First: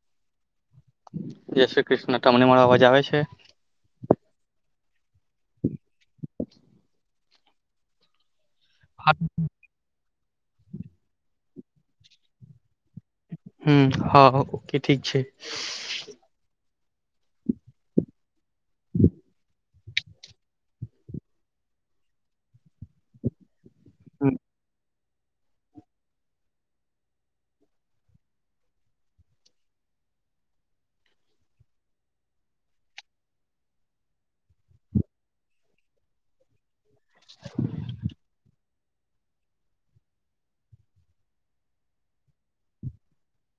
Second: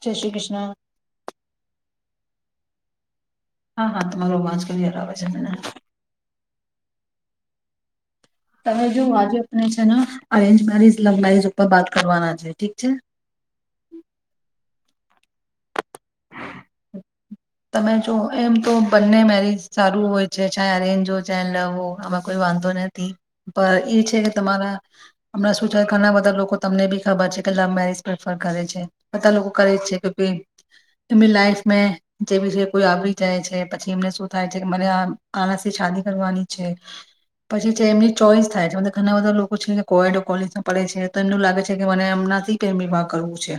સ શ્રી કૃષ્ણ. જય શ્રી કૃષ્ણ ટમણી મા અવાજ આવે છે. હા હા તમારો અવાજ કે યાર આવે છે મને. તમે જો આજે આપને છે ને આચ બારી લગડાી શકો. પર બાત કરવાના છે ઠીક છે. હમ હા. ઠીક છે. તમે જો. એમ તો બંને મેરિજ. સારું હોય છે ચા અરેન્જ હો ચા લવો આમાં કોઈ વાંધો નથી. પર એ છે કે તમારા. હમણાં શું છે ઘણા બધા લોકો તમને બી ખબર છે કે લવ મેરેજ પ્રેફર કરે છે બધા લોકો કરે જ છે કે એમની લાઈફ. જે બ છે કોઈ આવી જાય છે પછી એમને શું થાય છે કે મને આના થી શાદી કરવાની છે પછી જે એમની ચોઈસ થાય છે મ ઘણા બધા લોકો છે કોડો કોલેજમાં પડે છે તો એમનું લાગે છે કે મને એમનાથી પ્રેમ વિવાહ કરવું છે.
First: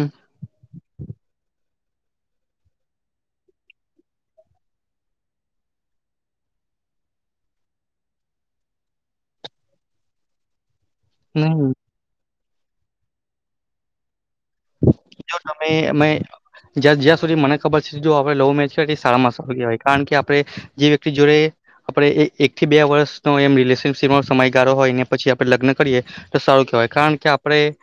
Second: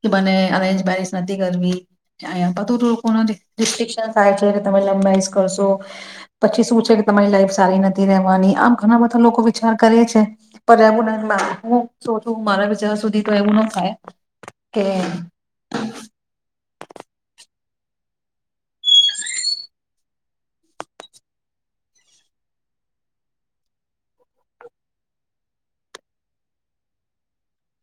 કે મને અરેન્જ બરિસ નથી કરવી. અ બધું લોકો રિસ્ટ્રિકશન થાય છે કે તમે લંબાઈસ કરશો પછી શું છે કે તમારી લાઈફ સારી નથી રવાની આમ ઘણા બધા લોકો વિચાર કરે છે. પર્યામ નહી હું. તું મારા વિચાર સુધી તો એવું ના થાય. કે જો તમે અમે જ જ. સુી મને ખબર છે જો આપે લવ મેરેજ એ સારામાં સારું કહેવાય કારણ કે આપણે જે વ્યક્તિ જોડે આપણે એક થી બે વર્ષનો એમ રિલેશનશીપ સમયગાળો હોય ને પછી આપણે લગ્ન કરીએ તો સારું કેવાય કારણ કે આપડણે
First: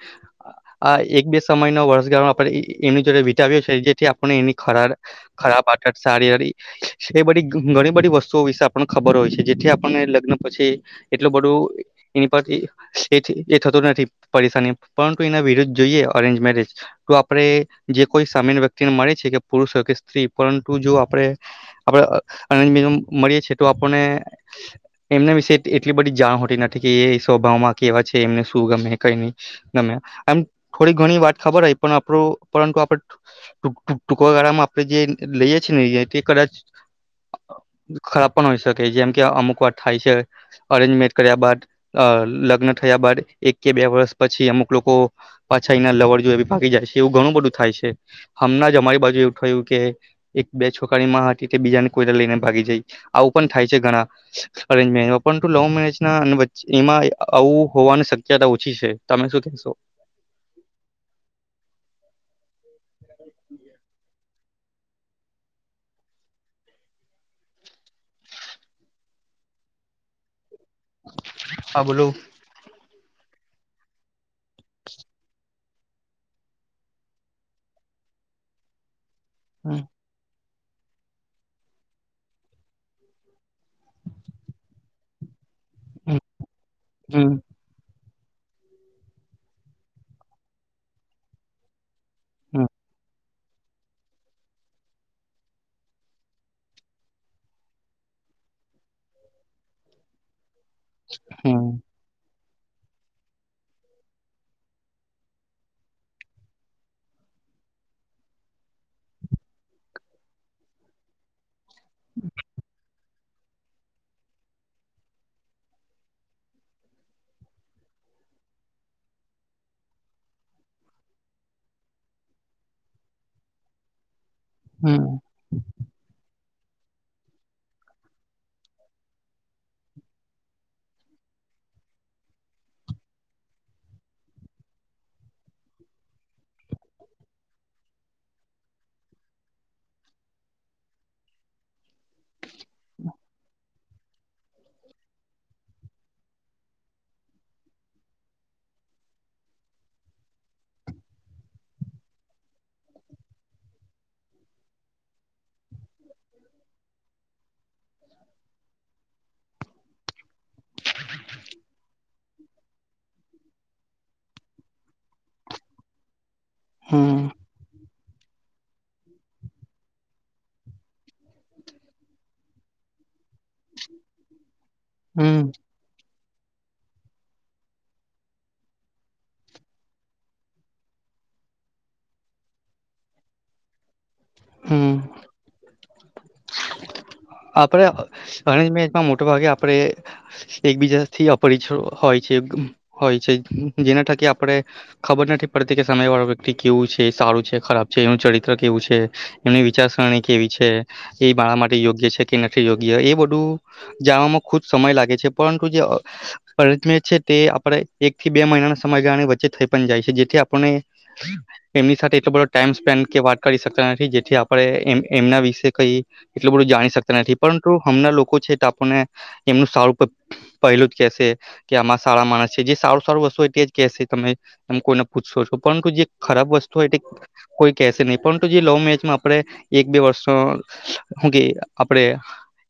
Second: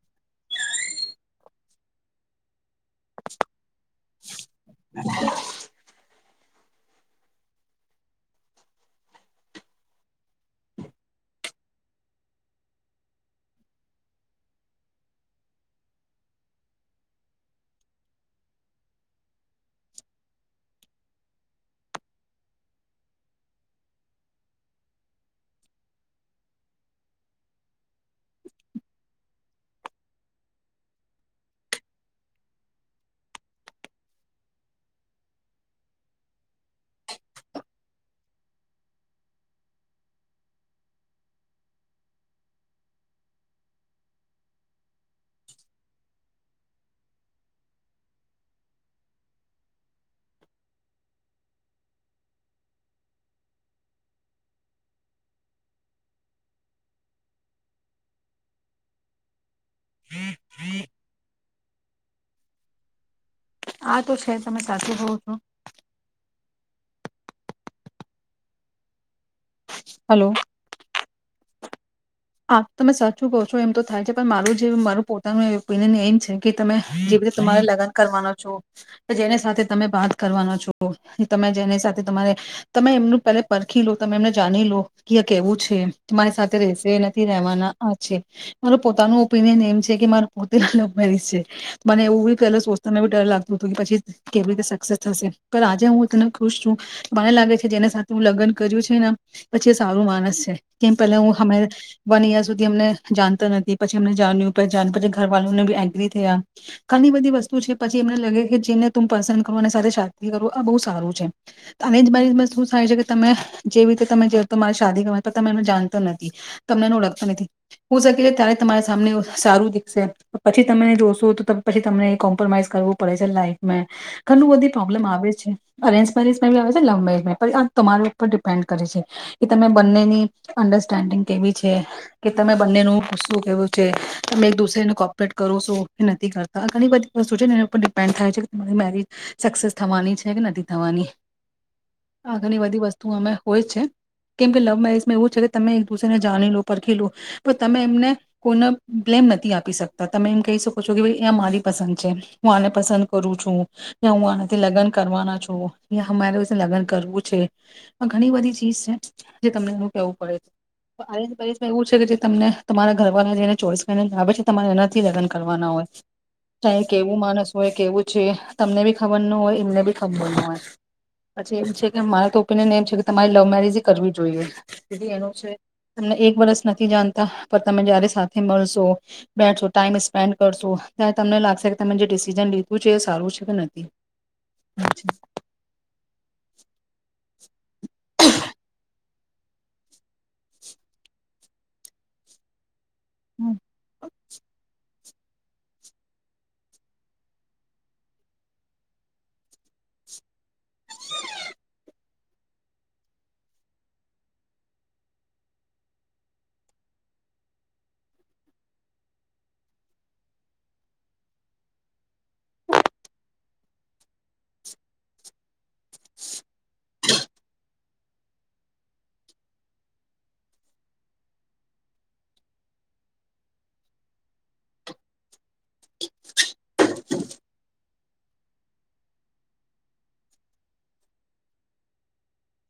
આ એક બે. સમયનો વર્ષગાળો આપણે એની જોડે વિતાવ્યો છે જેથી આપણને એની. ખરા ખરાબ આટ શારી. એ બધી ઘણી બધી વસ્તુઓ વિશે આપડને ખબર હોય છે. જેથી આપડને લગ્ન પછી એટલું બધું એની પરથી એથી એ થતું નથી પરેશાની. પરંતુ એના વિરુદ્ધ જઈએ અરેન્જ મેરેજ તો આપડે જે કોઈ સામેન વ્યક્તિને મળે છે. કે પુરુષ હોય કે સ્ત્રી પરંતુ જો આપડે આપડ [inaudible] મળીએ છીએ. તો આપને એમના વિશે એટલી બધી જાણ હોતી નથી. કે એ સ્વભાવમાં કેવા છે. એમને શું ગમે કઈ નહી ગમે એમ થોડી ઘણી વાત ખબર હોય પણ આપડુ પરંતુ આપડે ટૂંક ટૂંક ટૂંકા ગાળામાં આપડે જે લઈએ છીએ ને એથી કદાચ ખરાબ પણ હોય શકે જેમ કે અમુક વાર થાય છે. અરેન્જમેરેજ કર્યા બાદ. લગ્ન થયા બાદ એક કે બે વર્ષ પછી અમુક લોકો પાછા ઈના લવર જોડે ભી ભાગી જાય છે. એવું ઘણું બધું થાય છે. હમણાં જ અમારી બાજુ એવું થયું કે એક-બે છોકરાની માં હતી. તે બીજાને કોઈને લઈને ભાગી જઈ. આવું પણ થાય છે ઘણા અરેજ [unintelligible] પરંતુ લવ મેરેજના એમાં આવું હોવાની શક્યતા ઓછી છે. તમે શું કહેશો? [inaudible] આ તો છે તમે સાચુ કઉ છો. હલો. હા બોલો. હા તમે સાચું કહો છો એમ તો થાય છે. પણ મારું જે મારું પોતાનું ઓપિનિયન એમ છે કે તમે જે રીતે તમારે લગ્ન કરવાનો છો જેને સાથે હમ તમે બાત કરવાનો છો. તમે જેની સાથે તમારે તમે એમનું પેલા પરખી લો. તમે એમને જાણી લો કે એ કેવું છે. તેમ તમારી સાથે રહેશે ને થી હમ રહેવાના આ છે. મારો પોતાનું ઓપિનિયન એમ છે કે માર પોતે લવ મેરેજ છે. મને એવું બી પેલું હમ સોચતે ને ભી ડર લાગ તુ તુન પછી કેવી રીતે સક્સેસ થશે. પણ આજે હું એકદમ ખુશ છું. બાર લાગે છે જેને સાથે હું લગ્ન કર્યું છે ને પછી એ સારું માણસ છે. કેમ પેલા હું હમને હમ અહીંયા સુધી એમને જાણતી નતી. પછી એમને જાણ્યું પેચાન પછી ઘર વાલાને બી એગ્રી થયા. ખાલી બધી વસ્તુ છે પછી એમને લાગે કે જેને તુમ પસંદ કરવા ને સાથે શાદી કરું આ બઉ સારું છે. અરેન્જ મેરેજમાં શું થાય છે કે તમે જેવી રીતે તમે જે તમારી શાદી [unintelligible] તમે એમને જાણતા નથી. તમને એને ઓળખતા નથી. હો શકે ત્યારે તમારે સામને સારું દીખશે. પર પછી તમે જોશો તો પછી તમને કોમ્પ્રોમાઈઝ કરવું પડે છે લાઈફમે ઘણી બધી પ્રોબ્લેમ હમ આવે છે. અરેન્જ મેરેજ [unintelligible] આવે છે લવ મેરેજમાં. આ તમારી ઉપર ડિપેન્ડ કરે છે કે તમે બંનેની અન્ડરસ્ટેન્ડિંગ કેવી છે. કે તમે બંનેનું શું કેવું છે. તમે એક દુસરેને કોપરેટ કરો શો કે નથી કરતા. આ ઘણી બધી વસ્તુ છે ને એના ઉપર ડિપેન્ડ થાય છે કે તમારી મેરેજ સક્સેસ થવાની છે કે નથી થવાની. આ ઘણી બધી વસ્તુ અમે હોય જ છે કેમ કે લવ મેરેજમાં એવું છે કે તમે [unintelligible] ને જાણી લો પરખી લો. પણ તમે એમને કોઈ ન બ્લેમ નથી આપી શકતા. તમે એમ કહી શકો છો કે ભઈ આ મારી પસંદ છે. હું આને પસંદ કરું છું. યા હું આનાથી લગ્ન કરવાના છું. યા અમારે વિશે લગ્ન કરવું છે. આ ઘણી બધી ચીજ છે જે તમને એનું કેવું પડે છે. [unintelligible] માં એવું છે કે તમને તમારા ઘરવાળા જેને ચોઈસ કરીન આવે છે. તમારે એના લગન કરવાના હોય. ચાહે કેવું હમ માણસ હોય કેવું છે તમને બી ખબર ન હોય એમને બી ખબર ન હોય. પછી એમ છે કે મારે તો opinion M [unintelligible] my love marriage કરવી જોઈએ તેદી એનું છે. હમ તમને એક વરસ નથી જાણતા. પણ તમે જયારે સાથે મળશો. બેઠો ટાઈમ સ્પેન્ડ કરશો. ત્યાર તમને લાગશે કે તમે જે ડિસિઝન લીધું છે એ સારું છે કે નથી. હમ અચછા. આપડે અ અરેન્જ મેરેજમાં મોટે ભાગે આપડે એકબીજાથી અપરિચ હોય છે હોય છે. જેના થકી આપડે ખબર નથી પડતી કે સામે વાળો વ્યક્તિ કેવું છે. સારું છે, ખરાબ છે, એનું ચરિત્ર કેવું છે, એની વિચારસરણી કેવી છે, એ મારા માટે યોગ્ય છે યોગ્ય એ બધું જાણમાં ખુબ સમય લાગે છે પરંતુ જે છે તે આપણે એક થી બે મહિનાના સમય ગાણે વચ્ચે થઈ પણ જાય છે જેથી આપણે એમની સાથે એટલો બો ટાઈમ સ્પેન્ડ કે વાત કરી શકતા નથી જેથી આપણે એમના વિશે કઈ એટલ બધું જાણી શ. નથી પરંતુ હમણાં લોકો છે તો આપણને એમનું સારું પહેલું જ કેહેશે કે આમાં સારા માણસ છે જે સારું સારું વસ્તુ હોય તે જ કેહેશે તમે એ કોઈને પૂછશો છો પરંતુ જે ખરાબ વસ્તુ હોય કોઈ કેહેશે નહીિ પરંતુ જે લવ મેરેજમાં આપણે એક બે વર્ષનોું કે. આપણે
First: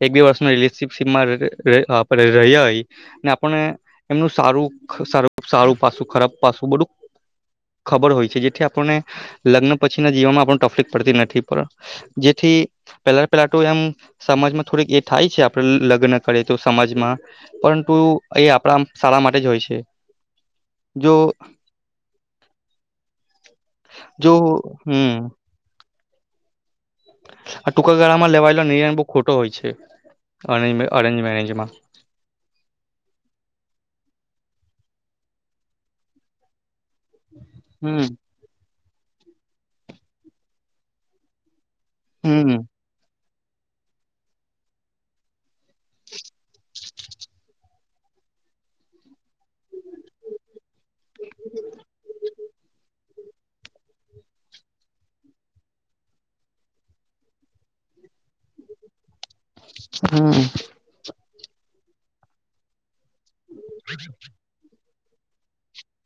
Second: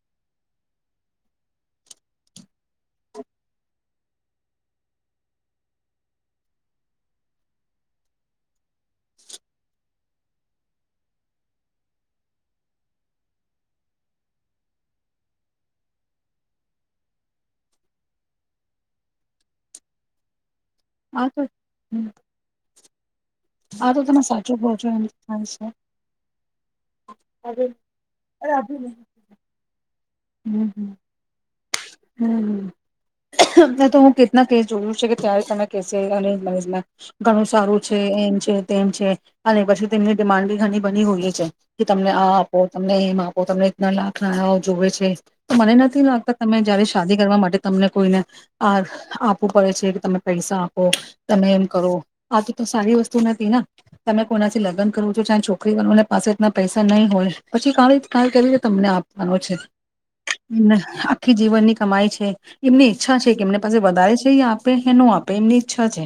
એક બે વર્ષના રિલેશનશીપમાં રહ્યાય ને આપને એમનું સારું સારું સારું પાસું ખરાબ પાસું બધું ખબર હોય છે જેથી. લગ્ન પ. પછી ના જીવનમાં આપ તકલીફ પડતી નથી પણ જેથી પેલા પેલા એમ. સમાજમાં થોડીક એ થાય છે આપડ લગ્ન કરે તો સમાજમાં પરંતુ એ આપણા શાળા માટે જ હોય છે. જો હ સર હ. હા તો તમે જો સાચું બહો છો એમ હમ થાય છે. આ ટૂંકા ગાળામાં અરે લેવાયેલા નિ આપી દે. બહ ખોટો હોય છે. હમ અરન્જ હમ અરન્જ મે. જમાં. [unintelligible] હમ તો હું કેટના કેસ જોયું છે કે ત્યારે તમે કેસે અને લ. ઘણું સારું છે હમ એમ છે. તેમ છે અને પછી તેમની ડિમાન્ડ બી ઘણી બની હોય છે. કે તમને આ હમ આપો તમને એમ તમને [unintelligible] જોવે છે તો મને નથી લાગતા તમે જયારે શાદી કરવા માટે તમને કોઈને આ આપવું પડે છે. કે તમે પૈસા. તમે એમ કહો આ તો તો સારી વસ્તુ. નથી તમે કોનાથી લગ્ન કરવો છો ચ છોકરી [unintelligible] પૈસા ન હઈ હોય. પછી કાવે કાઈ. કરી તમને આપવાનો છે. હમ આખી જીવનની કમાઈ છે. એમની અચ્છા છે કે એમને પાસે વધારે છે યા આપે એનું આપે એમની ઈચ્છા છે.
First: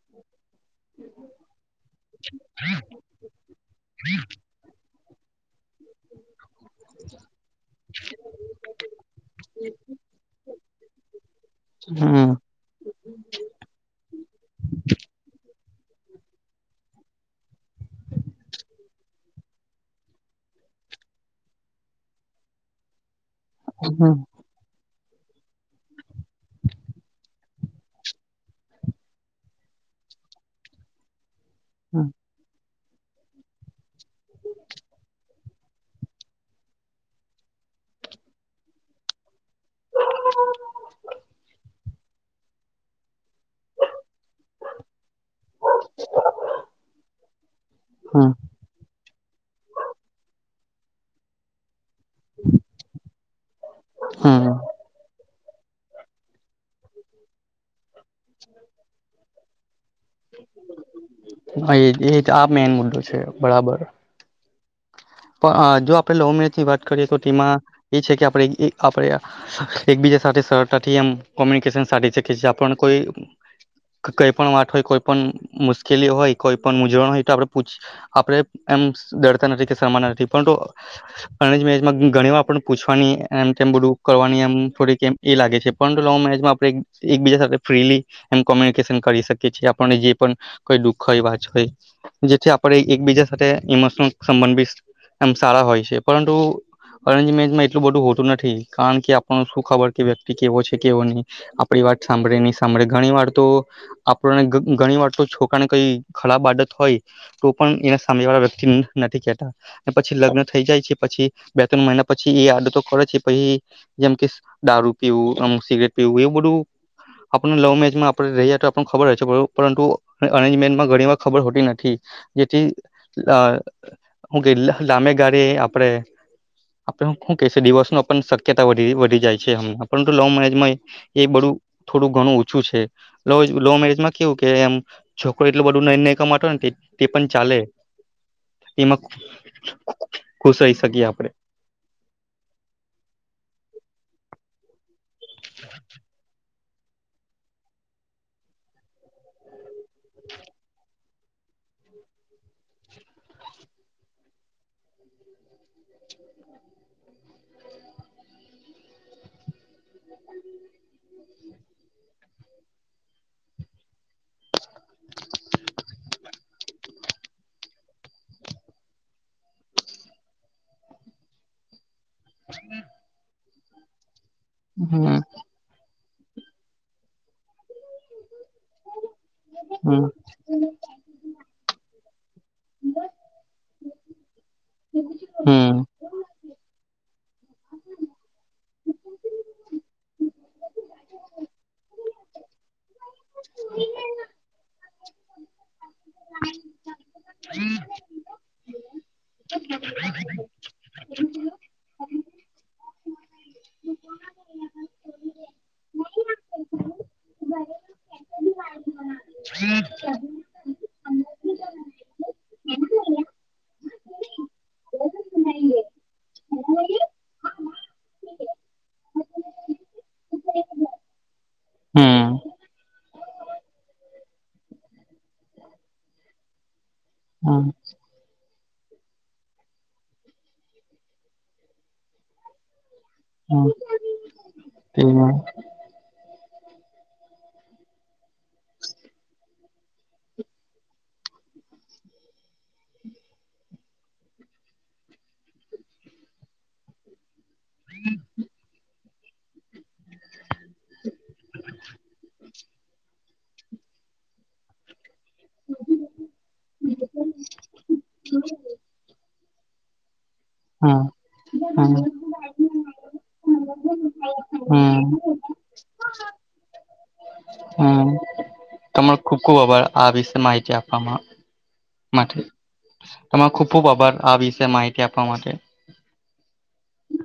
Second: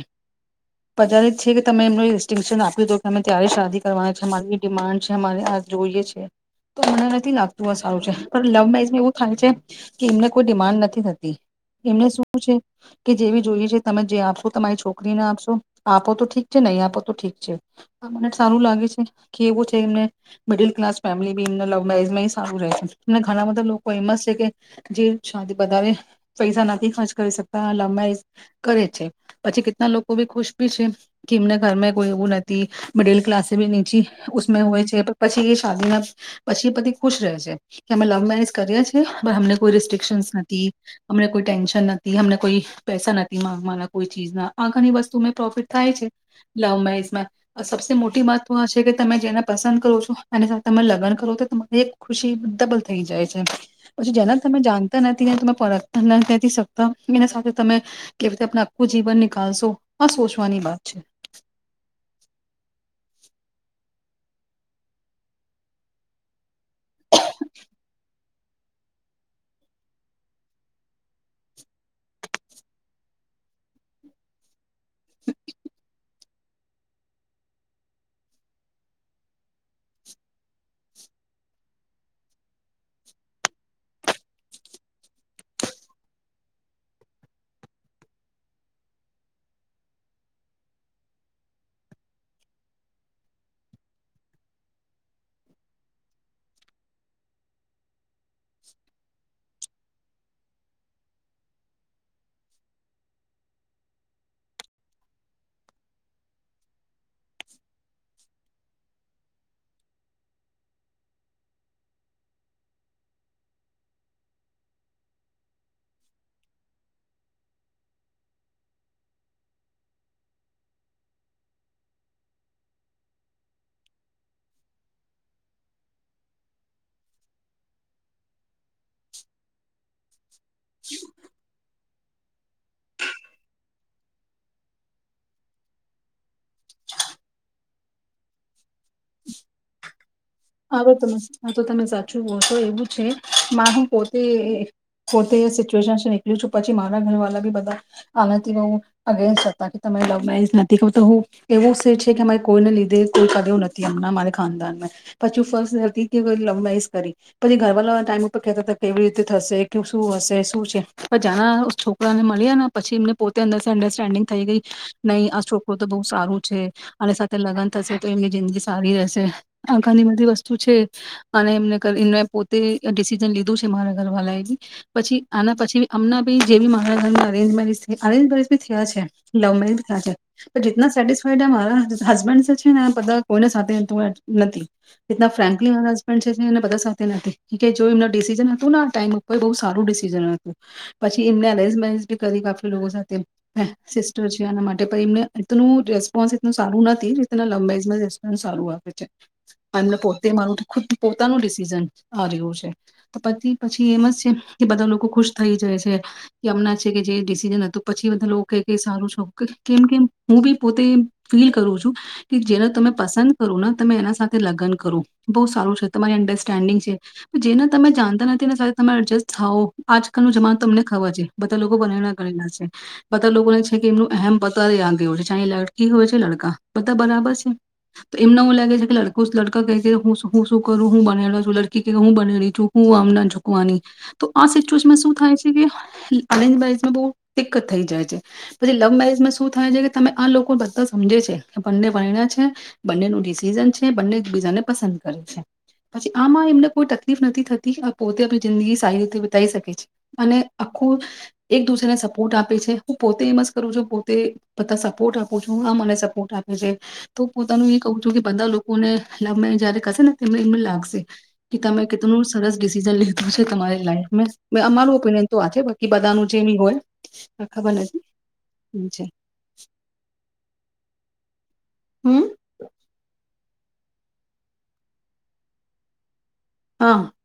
પજારિત છે કે તમે એમનું ઈસ્ટિંટયુશન આપીધો કે તમે ત્યારે શાદી કરવાની છે અમારી ડિમાન્ડ [unintelligible] જોઈએ છે. તો મને નથી લાગતું આ સારું છે પણ લવ મેરેજમાં એવું થાય છે કે એમને કોઈ ડિમાન્ડ નથી થતી. એમને હમ શું છે કે જેવી જોઈએ છે તમે જે આપશો તમારી છોકરીને આપશો આપો તો ઠીક છે નઈ આપો તો ઠીક છે. અમને સારું લાગે છે કે એવું છે એમને મિડલ ક્લાસ ફેમિલી [unintelligible] લવ મેરેજમાં સારું રહે છે. ઘણા બધા લોકો હમ એમસ છે કે જે શાદી બધાવે પૈસા નથી ખર્ચ કરી શકતા લવ મેરેજ કરે છે. પછી કેટલા લોકો ભી ખુશ ભી છે કે એમને ઘરમે કોઈ એવું નથી મિડિલ કલાસ [unintelligible] નીચી [unintelligible] હોય છે પછી [unintelligible] પછી પતિ ખુશ રહે છે કે અમે લવ મેરેજ કરીએ છીએ. [unintelligible] કોઈ રિસ્ટ્રિકશન્સ નથી અમને કોઈ ટેન્શન નથી. હમને કોઈ પૈસા ના મને કોઈ ચીજ ના આ ઘણી વસ્તુમે પ્રોફિટ થાય છે. લવ મેરેજ મા સબસે મોટી હમ વાત તો આ છે કે તમે જેને પસંદ કરો છો અને તમે લગન કરો તો તમારે એક ખુશી ડબલ થઈ જાય છે. પછી જેનલ હમ તમે જાણતા નથી તમે પારખતા નથી શકતા એના સાથે તમે કેવી રીતે આપનું આખું જીવન નીકાલશો આ સોચવાની વાત છે. હ એ જ આ મેન મુદ્દો છે. બરાબર. પણ જો આપણેે લવ મેરેજ ની વાત ખડીશો ટીમા એ છે કે આ આપણે એકબીજા સાથે સરતાથી એમ કોમ્યુનિકેશન સાઢી શકીએ છીએ આપણ કોઈ કઈ પણ વાત હોય કોઈ પણ મુશ્કેલી હોય કોઈ પણ ઉઝવણ હોય તો આપછ આપણેે એમ ડરતા નથી કે સમાનાર્થી પરંતુ અરેંજ મેરેજમાં ઘણી વા આપ પૂછવાની એમ તેમ બધું કરવાની એમ થોડીકમ એ લાગે છે પણ લવ મેરેજમાં આપ એકબીજા સાથે ફ્રીલી એમ કોમ્યુનિકેશન કરી શકીએ છીએ આપને જે પણ કોઈ દુખ હોય વાત હોય જેથી આપણે એકબીજા સાથે ઇમોશનલ સંબંધભી એમ સારા હોય છે પરંતુ અરેંજ મેરેંજ માં એટલું બધું હોતું નથી. ઠીક કારણ કે આપ શું ખબર કે વ્યક્તિ કેવો છે કેવો નહી આપણી વાત સાંભળે નહી સાંભળે ઘણી વાર તો આપણને ઘણી વાર તો છોકરાને કોઈ ખરાબ આદત હોય તો પણ એને સાંમે વાળા વ્યક્તિ નથી કેહેતા. પછી લગ્ન થઈ જાય છે પછી બે ત્રણ મહિના પછી એ આદતો કરે છે પછી જેમ કે દારૂ પીવુ અમુક સિગરેટ પીવું એવું બધું આપ લવ મેરેજમાં આપ રહ્યા તો આપને ખબર હો છે પરંતુ અરેન્જ મેરેજ માં ઘણી વાર ખબર હોતી નથી જેથી શું કે લાંબે ગાળે આપડે આપને હું કે છે દિવસ નો પણ [unintelligible] જય છે હણા. પરંતુ લવ મેરેજ ય એ બડું થોડું ઘણું છું છે લવ મેરેજમાં કેવું કે એમ છોકરો એટું બધું ન ન કમા તે પણ ચાલે. એમાં [inaudible] ખુશ રહી હવે ત શકીએ આપણે આ તો તમે સાચું હોહ તો એવું છે મારું પોતે પોતે સિચ્યુએશન નીકળી છું પછી મારા ઘર વાલા બી બધા આનાથી હું અગેન્સ્ટ હતા. તમે લવ મેરીજ નથી કહ તો હું એવું સિર છે કે અમારે કોઈને લીધે કોઈ કદ નથી હમણાં અમા ખાનદાન મે પછી હું ફર્સ્ટ હતી કે લવ મેરીજ કરી પછી ઘરવાલા ટાઈમ ઉપર કહેતા હતા કેવી રીતે થશે કે શું હશે શું છે પણ જાના છોકરાને મળ્યા ને પછી એમને પોતે અંદર અન્ડરસ્ટેન્ડિંગ થઈ ગઈ નહીં આ છોકરો તો બહુ સારું છે અને સાથે લગ્ન થશે તો એમની જિંદગી સારી રહેશે ઘણી બધી વસ્તુ છે અને એમને પોતે ડિસિજન લીધું છે મારા ઘરવાળા એ પછી હમ આના પછી. અમં બી જેી મારા ઘરના અરેન્જ મેરીજ અરેન્જ મેરેજ બી થયા છે. લવ મે ખ તો હમ જ સેટિસ્ફાઈડ હ. હસબન્ડ છે ને બધા કોઈને સાથે નથી. એના ફ્રન્કલી હમ મારા હસબન્ડ છે. એ બધા સાથે નથી કે જો એમના ડિસિઝન હતું આ ટાઈમ ઉપર બહ સારું ડિસિઝન હતું પછી એમને અરેન્જ મેજી કરી કાફલી લોકો સાથે સિસ્ટર છે એના માટે પણ એમને એનું રેસ્પોન્સ એલ સારું નથીીતના લંબરેજ રસ્પોન્ સારું આવે છે. એમને પોતે મારું ખુદ પોતાનું ડિસિઝન આવ્યું છે તો પછી પછી એમ જ છે કે બધા લોકો ખુશ થઈ જાય છે કે અમનાં છે કે જે ડિસિઝન હતું પછી બધા લોકો ક સારું છો કેમ કેમ હું બી પોતે ફીલ કરું છું કે જેને તમે પસંદ કરું ને તમે એના સાથે. લગ્ન કરો બહુ સારું છે તમારી અંડરસ્ટેન્ડિંગ છે જેને તમે જાણતા નથી એને સાથે તમે એડજસ્ટ થાવો આજકાલ ન જમાન તમને ખબર છે બધા લોકો પરણા હમ કરેલા છે બધા લોકોને છે કે એમનું એમ પતા આ ગ છે ચ લડકી હોય છે લડકા. બધા બરાબર છે હમ તો એમને એવું લાગે. [inaudible] લડકા ક હું હું શું કરું હું બનેલા છું લડકી કે હું બને છું હમ હું. તો તે શ હમ થાય છે. બહ દિકકત થઈ જાય છે પછી લવ મેરેજમાં શું થાય છે કે તમે આ લોકો બધા સમજે છે કે બંને વર્ણ છે બંનેનું ડિસિઝન છે. બને એકબજાને પસંદ કરે છે પછી આમાં એમને કોઈ તકલીફ નથી થતી. પોતે જિંદગી સાહિતીતે. બતાઈ શકે છે અને. આખું એક દુસરેને સપોર્ટ આપે છે હું પોતે એમ જ. કરું છ પોતે બધા સપોર્ટ આપ. મને સપોર્ટ આપે છે તો પોતાનું એ ક છ કે બધા. અને. [unintelligible] તમે જયારે કસન. ને એમને લાગશે કે તમે કેટલ સરસ ડિસિઝન લીધું છે તમારી લાઈફ હમ અમાર ઓપિનિયન તો આ છે બાકી બધાનું જે એ હોય. આ ખબર નથી હમ છે તમાને ખુબ ખુબ આભાર આ વિશે માહિતી આપવામાં. હમ માથે. [unintelligible] તમારે ખુબ ખૂબ આભાર આ વિશે માહિતી આપવા માટે. હા. [unintelligible]